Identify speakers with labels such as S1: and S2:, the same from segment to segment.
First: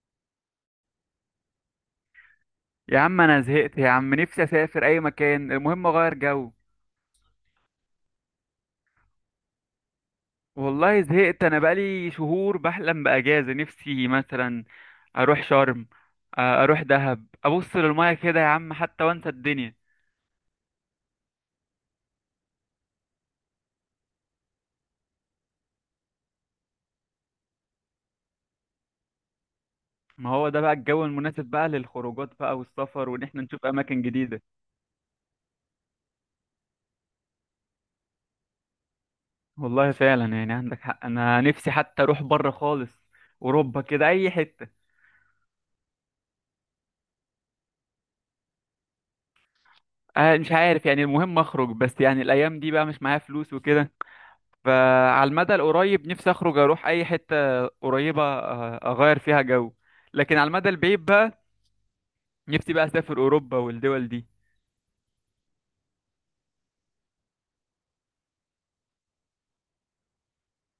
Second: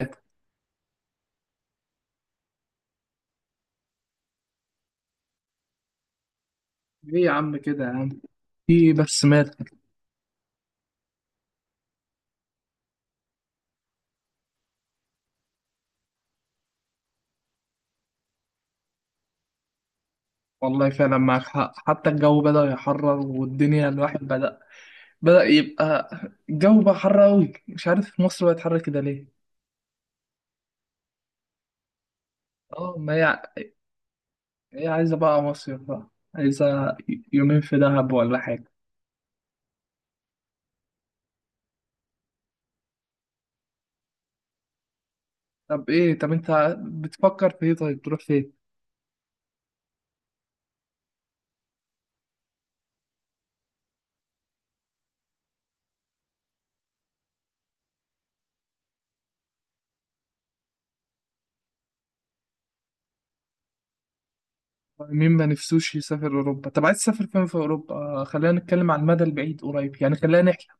S1: ايه.
S2: يا عم، انا زهقت يا عم. نفسي اسافر اي مكان، المهم اغير جو.
S1: يا عم كده يا عم. في بس مات.
S2: والله زهقت، انا بقالي شهور بحلم باجازه. نفسي مثلا اروح شرم، اروح دهب، ابص للميه كده يا عم، حتى وانسى الدنيا.
S1: والله فعلا معاك حق، حتى الجو بدأ يحرر والدنيا الواحد بدأ يبقى. الجو بقى حر أوي. مش عارف مصر بقت حر كده ليه؟
S2: ما هو ده بقى الجو المناسب بقى للخروجات بقى
S1: اه،
S2: والسفر،
S1: ما هي
S2: وان احنا نشوف اماكن جديده.
S1: هي عايزة بقى مصيف بقى، عايزة يومين في دهب ولا حاجة.
S2: والله فعلا يعني عندك حق، انا نفسي حتى اروح بره خالص، اوروبا كده، اي حته.
S1: طب ايه؟ طب انت بتفكر في ايه؟ طيب تروح فين؟
S2: مش عارف يعني، المهم اخرج، بس يعني الايام دي بقى مش معايا فلوس وكده. فعلى المدى القريب، نفسي اخرج اروح اي حته قريبه، اغير فيها جو. لكن على المدى البعيد بقى، نفسي بقى اسافر اوروبا والدول دي.
S1: مين ما نفسوش يسافر أوروبا؟ طب عايز تسافر فين في أوروبا؟ خلينا نتكلم عن المدى البعيد قريب يعني، خلينا نحلم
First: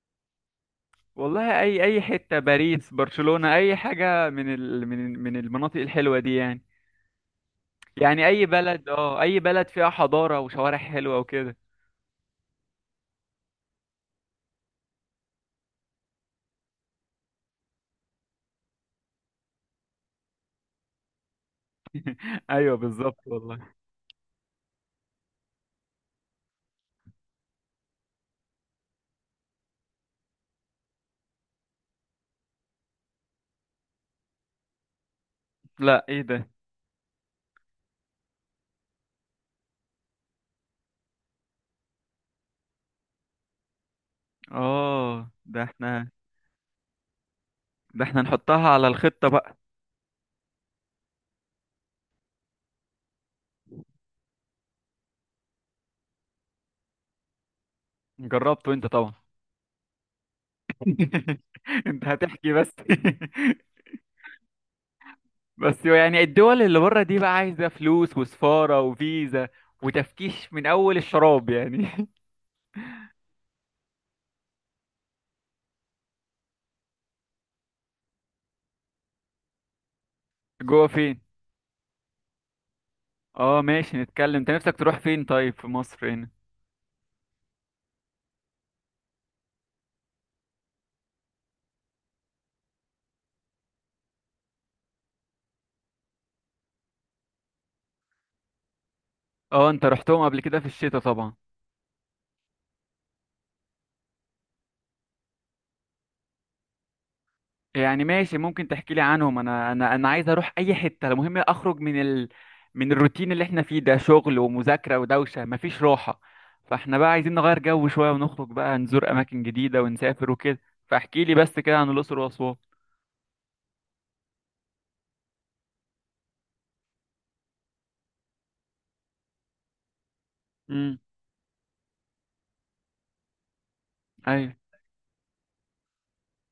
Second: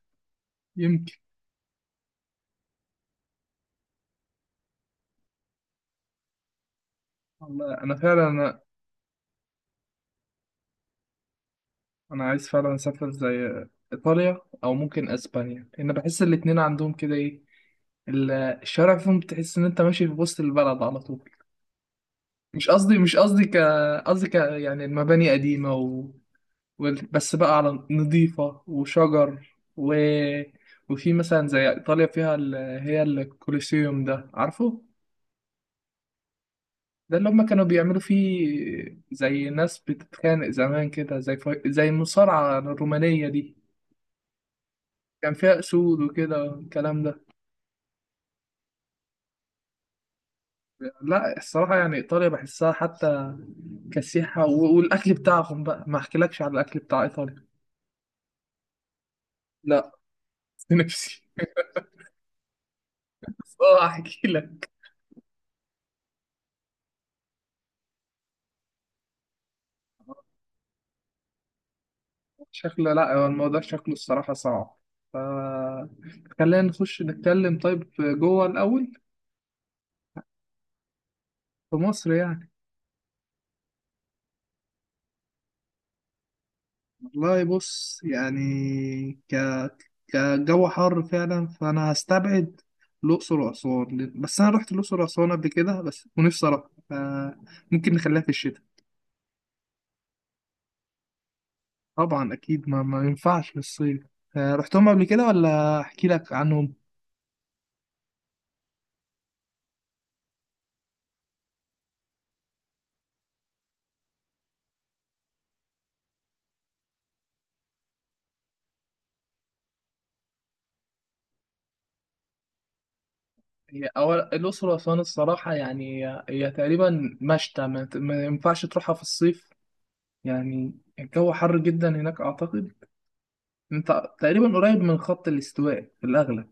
S1: يمكن.
S2: والله اي حته، باريس، برشلونه، اي حاجه من ال من من المناطق الحلوه دي يعني.
S1: والله أنا
S2: يعني اي
S1: فعلا،
S2: بلد، اه اي بلد فيها حضاره وشوارع حلوه وكده.
S1: انا عايز فعلا اسافر زي ايطاليا او ممكن اسبانيا، لان بحس الاتنين عندهم كده ايه، الشوارع فيهم بتحس ان انت ماشي في وسط البلد على طول. مش
S2: ايوه
S1: قصدي، مش
S2: بالظبط
S1: قصدي ك
S2: والله.
S1: قصدي يعني المباني قديمة، و... بس بقى على نظيفة وشجر. و... وفي مثلا زي ايطاليا فيها هي الكوليسيوم ده عارفه.
S2: لا، ايه ده؟
S1: ده اللي هم كانوا بيعملوا فيه زي ناس بتتخانق زمان كده، زي زي المصارعة الرومانية دي.
S2: اه
S1: كان فيها
S2: ده
S1: اسود
S2: احنا،
S1: وكده والكلام ده.
S2: ده احنا نحطها على الخطه بقى.
S1: لا الصراحه يعني ايطاليا بحسها حتى كسيحه، والاكل بتاعهم بقى، ما احكيلكش على الاكل بتاع ايطاليا.
S2: جربته انت طبعا؟
S1: لا. نفسي.
S2: انت هتحكي بس.
S1: اه، احكي لك.
S2: بس يعني الدول اللي بره دي بقى عايزة فلوس وسفارة وفيزا، وتفكيش من أول الشراب يعني.
S1: شكله، لا، هو الموضوع شكله الصراحه صعب. ف خلينا نخش نتكلم طيب جوه الاول.
S2: جوه فين؟
S1: في مصر يعني.
S2: اه ماشي، نتكلم. انت نفسك تروح فين طيب في مصر هنا؟
S1: والله بص يعني، ك كجو حر فعلا فانا هستبعد الاقصر واسوان، بس انا رحت الاقصر واسوان قبل كده بس، ونفسي اروح. ممكن نخليها في الشتاء.
S2: اه، انت رحتهم قبل كده في الشتاء طبعا.
S1: طبعا اكيد ما ينفعش في الصيف. رحتهم قبل كده ولا احكي لك عنهم؟
S2: يعني ماشي ممكن تحكي لي عنهم. انا عايز اروح اي حتة، المهم اخرج من من الروتين اللي احنا فيه ده، شغل ومذاكرة ودوشة، مفيش راحة. فاحنا بقى عايزين نغير جو شوية، ونخرج بقى، نزور اماكن جديدة ونسافر وكده. فاحكي لي بس كده عن الأقصر وأسوان.
S1: هي أول الأقصر وأسوان الصراحة يعني، هي تقريبا مشتى، ما ينفعش تروحها في الصيف يعني.
S2: امم.
S1: الجو حر جدا هناك أعتقد. أنت تقريبا
S2: ايوه،
S1: قريب من خط الاستواء في الأغلب،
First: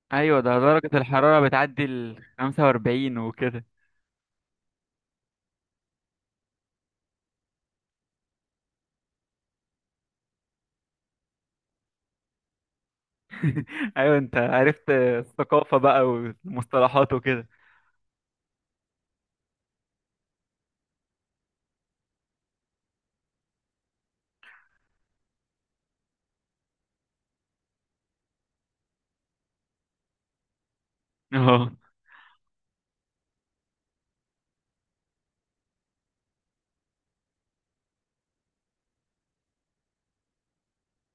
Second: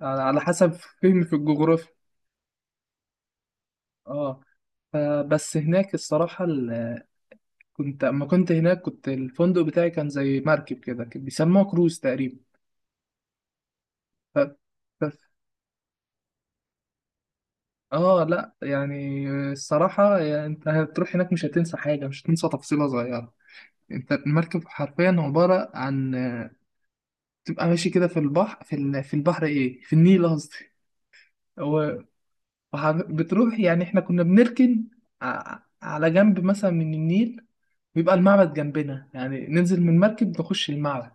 S1: على
S2: ايوه، ده
S1: حسب
S2: درجة
S1: فهمي في
S2: الحرارة بتعدي
S1: الجغرافيا.
S2: ال 45 وكده.
S1: اه. فبس هناك الصراحة، كنت اما كنت هناك كنت الفندق بتاعي كان زي مركب كده، كان بيسموه كروز تقريبا.
S2: ايوه، انت
S1: ف...
S2: عرفت
S1: ف...
S2: الثقافة بقى والمصطلحات وكده.
S1: اه لا، يعني الصراحة يعني انت هتروح هناك مش هتنسى حاجة، مش هتنسى تفصيلة صغيرة. انت المركب حرفيا عبارة عن، تبقى ماشي كده في البحر، في البحر ايه، في النيل قصدي.
S2: اه.
S1: و... بتروح يعني احنا كنا بنركن على جنب مثلا من النيل، بيبقى المعبد جنبنا، يعني ننزل من المركب نخش المعبد.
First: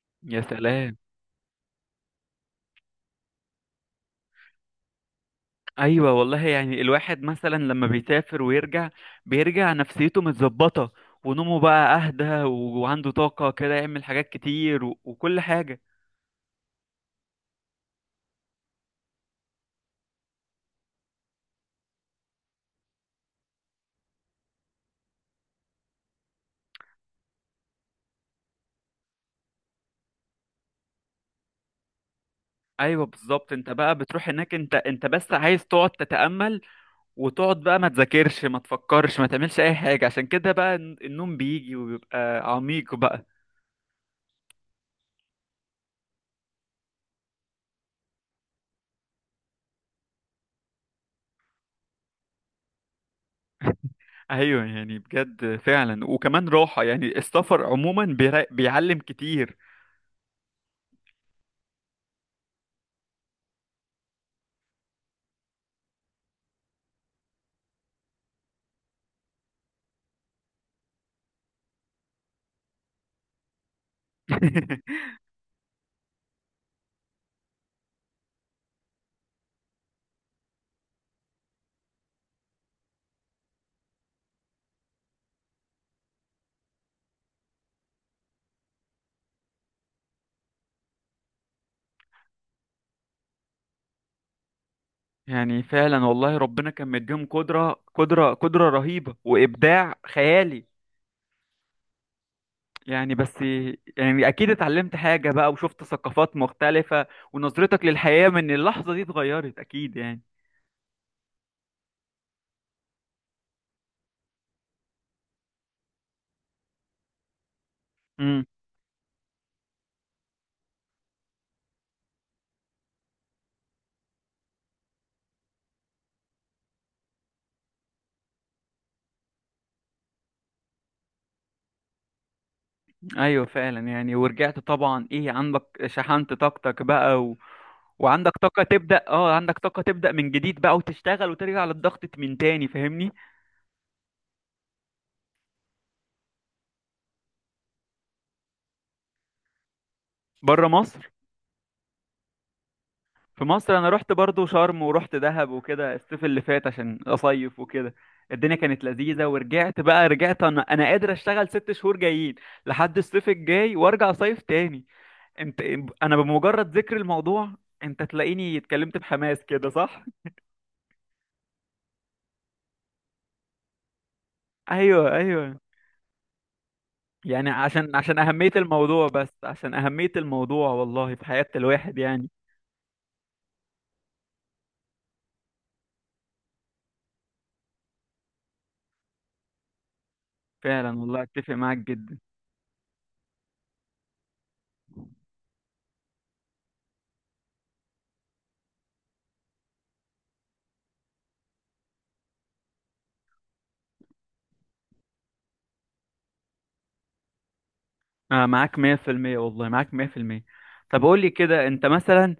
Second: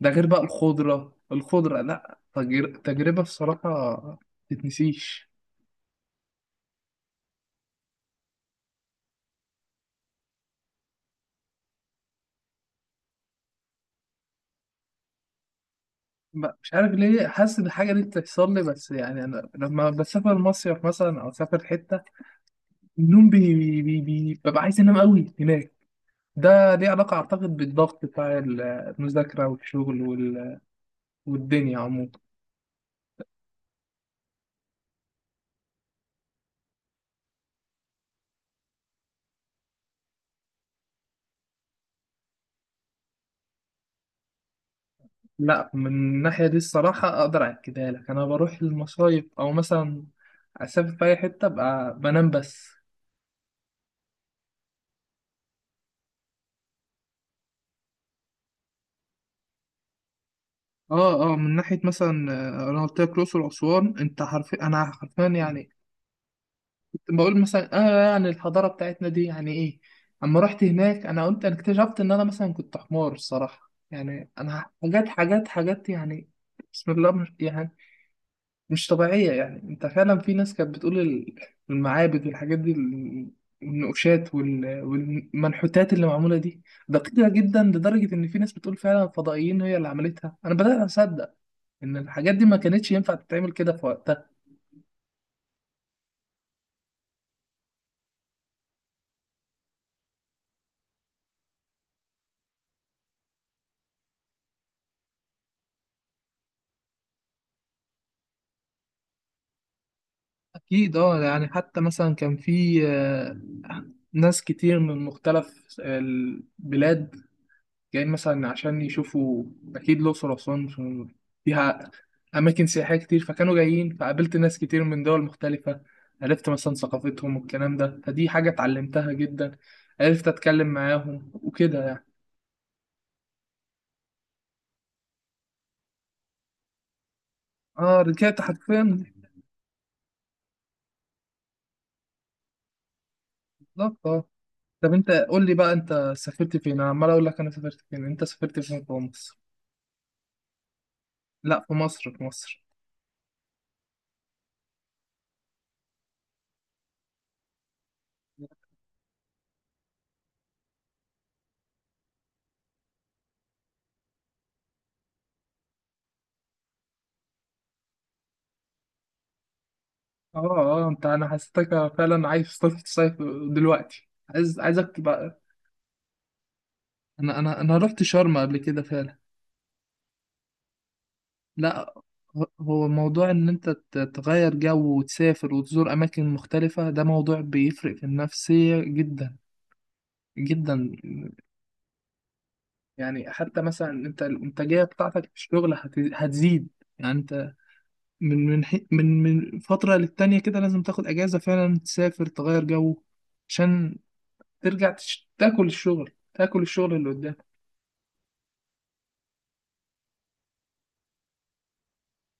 S1: ده غير بقى
S2: يا سلام.
S1: الخضرة الخضرة، لا تجربة بصراحة تتنسيش.
S2: ايوه والله، يعني الواحد مثلا لما بيسافر ويرجع، بيرجع نفسيته متظبطة، ونومه بقى اهدى، وعنده طاقة كده، يعمل حاجات كتير وكل حاجة.
S1: مش عارف ليه حاسس إن الحاجة دي بتحصل لي بس، يعني أنا لما بسافر مصيف مثلا أو أسافر حتة، النوم ببقى عايز أنام أوي هناك. ده ليه علاقة أعتقد بالضغط بتاع المذاكرة والشغل والدنيا عموما.
S2: ايوه بالظبط، انت بقى بتروح هناك انت بس عايز تقعد تتأمل، وتقعد بقى ما تذاكرش ما تفكرش ما تعملش اي حاجة، عشان كده بقى النوم بيجي وبيبقى عميق بقى.
S1: لا، من الناحية دي الصراحة أقدر أكدها لك. أنا بروح المصايف أو مثلا أسافر في أي حتة أبقى بنام بس.
S2: ايوه، يعني بجد فعلا، وكمان راحة. يعني السفر عموما بيعلم كتير.
S1: اه اه، من ناحيه مثلا، انا قلت لك الاقصر واسوان. انت حرفيا، انا حرفيا يعني كنت بقول مثلا، اه، يعني الحضاره بتاعتنا دي يعني ايه. اما رحت هناك انا قلت، انا اكتشفت ان انا مثلا كنت حمار الصراحه، يعني انا حاجات حاجات حاجات يعني، بسم الله، مش يعني مش طبيعية. يعني انت فعلا في ناس كانت بتقول المعابد والحاجات دي، النقوشات والمنحوتات اللي معمولة دي دقيقة جدا، لدرجة ان في ناس بتقول فعلا فضائيين هي اللي عملتها. انا بدأت اصدق ان الحاجات دي ما كانتش ينفع تتعمل كده في وقتها.
S2: يعني فعلا والله، ربنا كان مديهم قدرة قدرة قدرة رهيبة، وإبداع خيالي يعني بس. يعني أكيد اتعلمت حاجة بقى، وشفت ثقافات مختلفة، ونظرتك للحياة من اللحظة دي اتغيرت أكيد يعني.
S1: اكيد. اه، يعني حتى مثلا كان في ناس كتير من مختلف البلاد جايين مثلا عشان يشوفوا. أكيد الأقصر وأسوان فيها أماكن سياحية كتير، فكانوا جايين، فقابلت ناس كتير من دول مختلفة، عرفت مثلا ثقافتهم والكلام ده. فدي حاجة اتعلمتها جدا، عرفت أتكلم معاهم وكده يعني.
S2: ايوه فعلا، يعني ورجعت طبعا ايه، عندك شحنت طاقتك بقى
S1: اه
S2: وعندك
S1: رجعت
S2: طاقة
S1: حرفيا.
S2: تبدأ، اه عندك طاقة تبدأ من جديد بقى، وتشتغل وترجع للضغط من تاني، فاهمني.
S1: بالظبط اه. طب أنت قول لي بقى أنت سافرت فين. أنا عمال أقول لك أنا سافرت فين، أنت سافرت فين في مصر؟
S2: بره مصر.
S1: لا في مصر، في مصر.
S2: في مصر، انا رحت برضو شرم ورحت دهب وكده الصيف اللي فات، عشان اصيف وكده. الدنيا كانت لذيذة، ورجعت بقى، رجعت انا، انا قادر اشتغل ست شهور جايين لحد الصيف الجاي، وارجع صيف تاني. انت، انا بمجرد ذكر الموضوع، انت تلاقيني اتكلمت بحماس كده، صح؟
S1: اه اه، انت، انا حسيتك فعلا عايز تصيف تصيف دلوقتي، عايزك
S2: ايوه
S1: تبقى.
S2: ايوه،
S1: انا
S2: يعني
S1: انا انا
S2: عشان
S1: رحت شرم
S2: أهمية
S1: قبل كده
S2: الموضوع،
S1: فعلا.
S2: بس عشان أهمية الموضوع والله في حياة
S1: لا،
S2: الواحد يعني.
S1: هو موضوع ان انت تغير جو وتسافر وتزور اماكن مختلفة، ده موضوع بيفرق في النفسية جدا جدا.
S2: فعلا والله، أتفق معاك جدا.
S1: يعني حتى مثلا انت الانتاجية بتاعتك في الشغل هتزيد. يعني انت من من حي- من من فترة للتانية كده لازم تاخد اجازة فعلا تسافر تغير جو، عشان ترجع تاكل الشغل تاكل الشغل اللي قدامك.
S2: آه معاك 100%، والله معاك 100%. طب قول لي كده، أنت مثلا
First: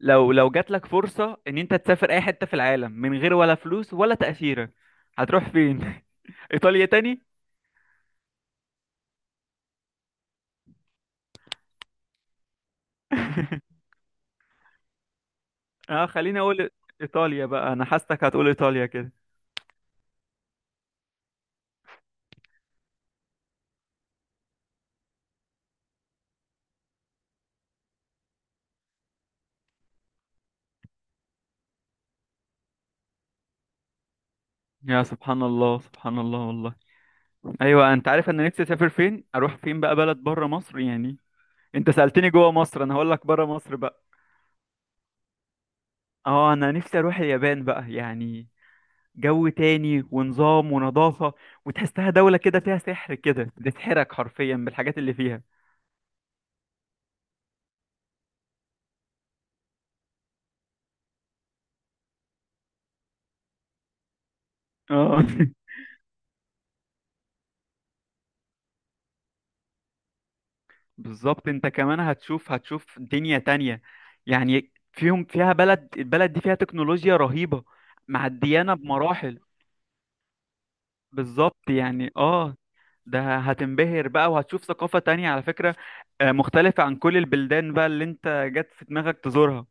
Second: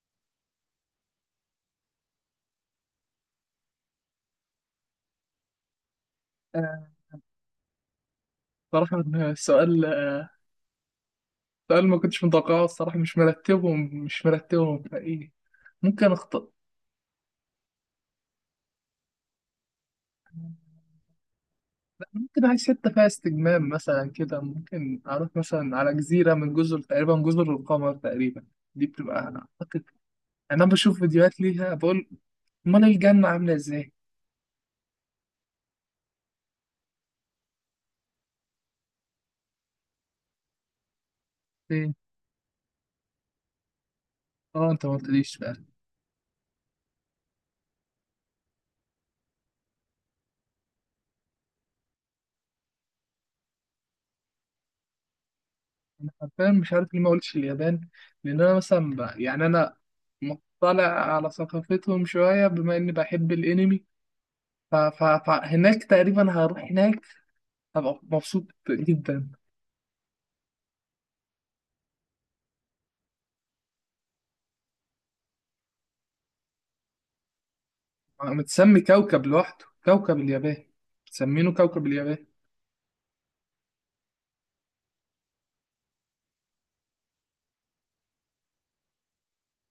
S2: لو جات لك فرصة إن أنت تسافر أي حتة في العالم، من غير ولا فلوس ولا تأشيرة، هتروح فين؟ إيطاليا
S1: آه،
S2: تاني؟
S1: صراحة سؤال ده اللي ما كنتش متوقعه الصراحة، مش مرتبهم مش مرتبهم فإيه،
S2: اه
S1: ممكن
S2: خليني
S1: أخطأ.
S2: أقول، إيطاليا بقى، أنا حاسسك هتقول إيطاليا كده.
S1: لا، ممكن عايز حتة فيها استجمام مثلا كده، ممكن أروح مثلا على جزيرة، من جزر تقريبا جزر القمر تقريبا. دي بتبقى أعتقد، أنا بشوف فيديوهات ليها بقول: أمال الجنة عاملة إزاي؟
S2: يا سبحان الله، سبحان الله والله. ايوه، انت عارف انا نفسي اسافر فين؟ اروح فين بقى بلد بره مصر يعني؟ انت
S1: إيه؟
S2: سألتني جوه مصر، انا هقول لك بره مصر بقى.
S1: أه، أنت ما قلتليش بقى.
S2: اه انا نفسي اروح اليابان بقى يعني، جو تاني ونظام ونظافة، وتحسها دولة كده فيها سحر، كده بتسحرك حرفيا بالحاجات اللي فيها.
S1: أنا حرفيا مش عارف ليه ما قلتش اليابان. لأن أنا مثلا يعني أنا مطلع على ثقافتهم شوية، بما إني بحب الأنمي.
S2: اه.
S1: فهناك تقريبا هروح هناك هبقى مبسوط جدا.
S2: بالظبط، انت كمان هتشوف، هتشوف دنيا تانية. يعني فيهم، فيها بلد، البلد دي فيها تكنولوجيا رهيبة، معديانة
S1: متسمي كوكب
S2: بمراحل.
S1: لوحده كوكب اليابان، مسمينه
S2: بالظبط
S1: كوكب
S2: يعني
S1: اليابان.
S2: اه، ده هتنبهر بقى، وهتشوف ثقافة تانية على فكرة، مختلفة عن كل البلدان بقى اللي انت جت في دماغك تزورها.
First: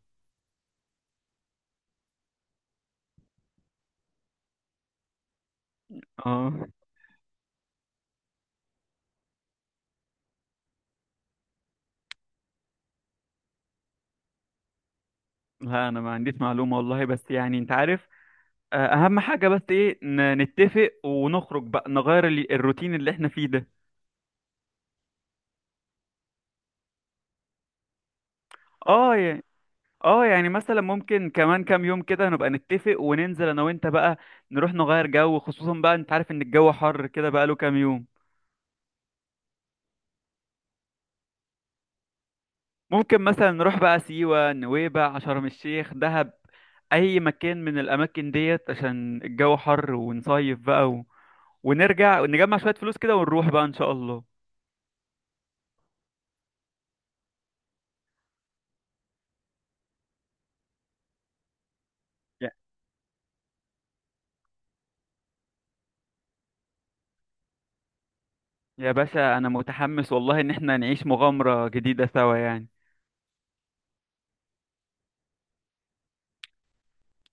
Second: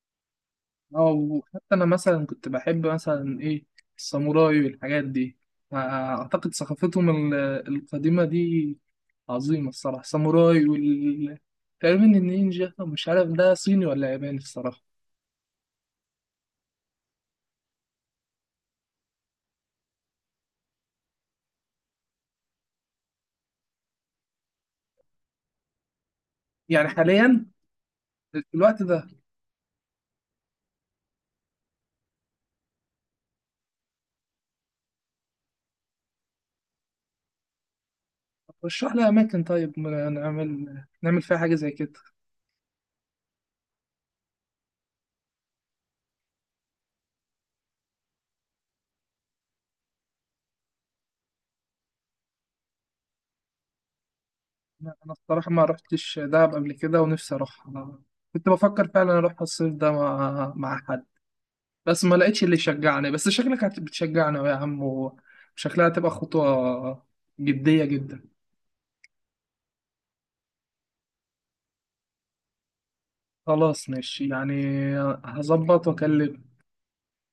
S1: اه، وحتى انا مثلا كنت بحب مثلا ايه، الساموراي والحاجات دي. اعتقد
S2: اه.
S1: ثقافتهم القديمة دي عظيمة الصراحة. الساموراي وال تقريبا النينجا، مش عارف ده صيني ولا ياباني الصراحة.
S2: لا انا ما عنديش معلومة والله، بس يعني انت عارف. اهم حاجة بس ايه، نتفق ونخرج بقى، نغير الروتين اللي احنا فيه ده.
S1: يعني حاليا في الوقت ده
S2: اه يعني، اه يعني مثلا ممكن كمان كام يوم كده نبقى نتفق وننزل انا وانت بقى، نروح نغير جو، خصوصا بقى انت عارف ان الجو حر كده بقى له كام يوم.
S1: رشح لي أماكن طيب، نعمل نعمل فيها حاجة زي كده.
S2: ممكن مثلا نروح بقى سيوة، نويبع، شرم الشيخ، دهب، اي مكان من الاماكن ديت، عشان الجو حر ونصيف بقى ونرجع نجمع شوية فلوس كده، ونروح بقى ان شاء الله.
S1: لا، انا الصراحه ما رحتش دهب قبل كده ونفسي اروح. أنا كنت بفكر فعلا اروح الصيف ده مع حد، بس ما لقيتش اللي يشجعني. بس شكلك بتشجعنا يا عم، وشكلها هتبقى خطوه جديه جدا.
S2: يا باشا انا متحمس والله ان احنا نعيش مغامرة جديدة سوا يعني.
S1: خلاص ماشي يعني، هظبط واكلم.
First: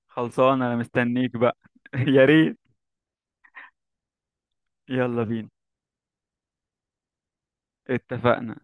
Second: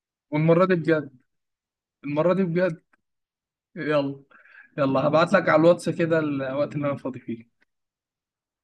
S2: خلصان،
S1: والمره دي
S2: انا
S1: بجد،
S2: مستنيك بقى. يا
S1: المره دي
S2: ريت.
S1: بجد. يلا. يلا
S2: يلا
S1: هبعت لك
S2: بينا،
S1: على الواتس كده الوقت اللي انا فاضي فيه.
S2: اتفقنا.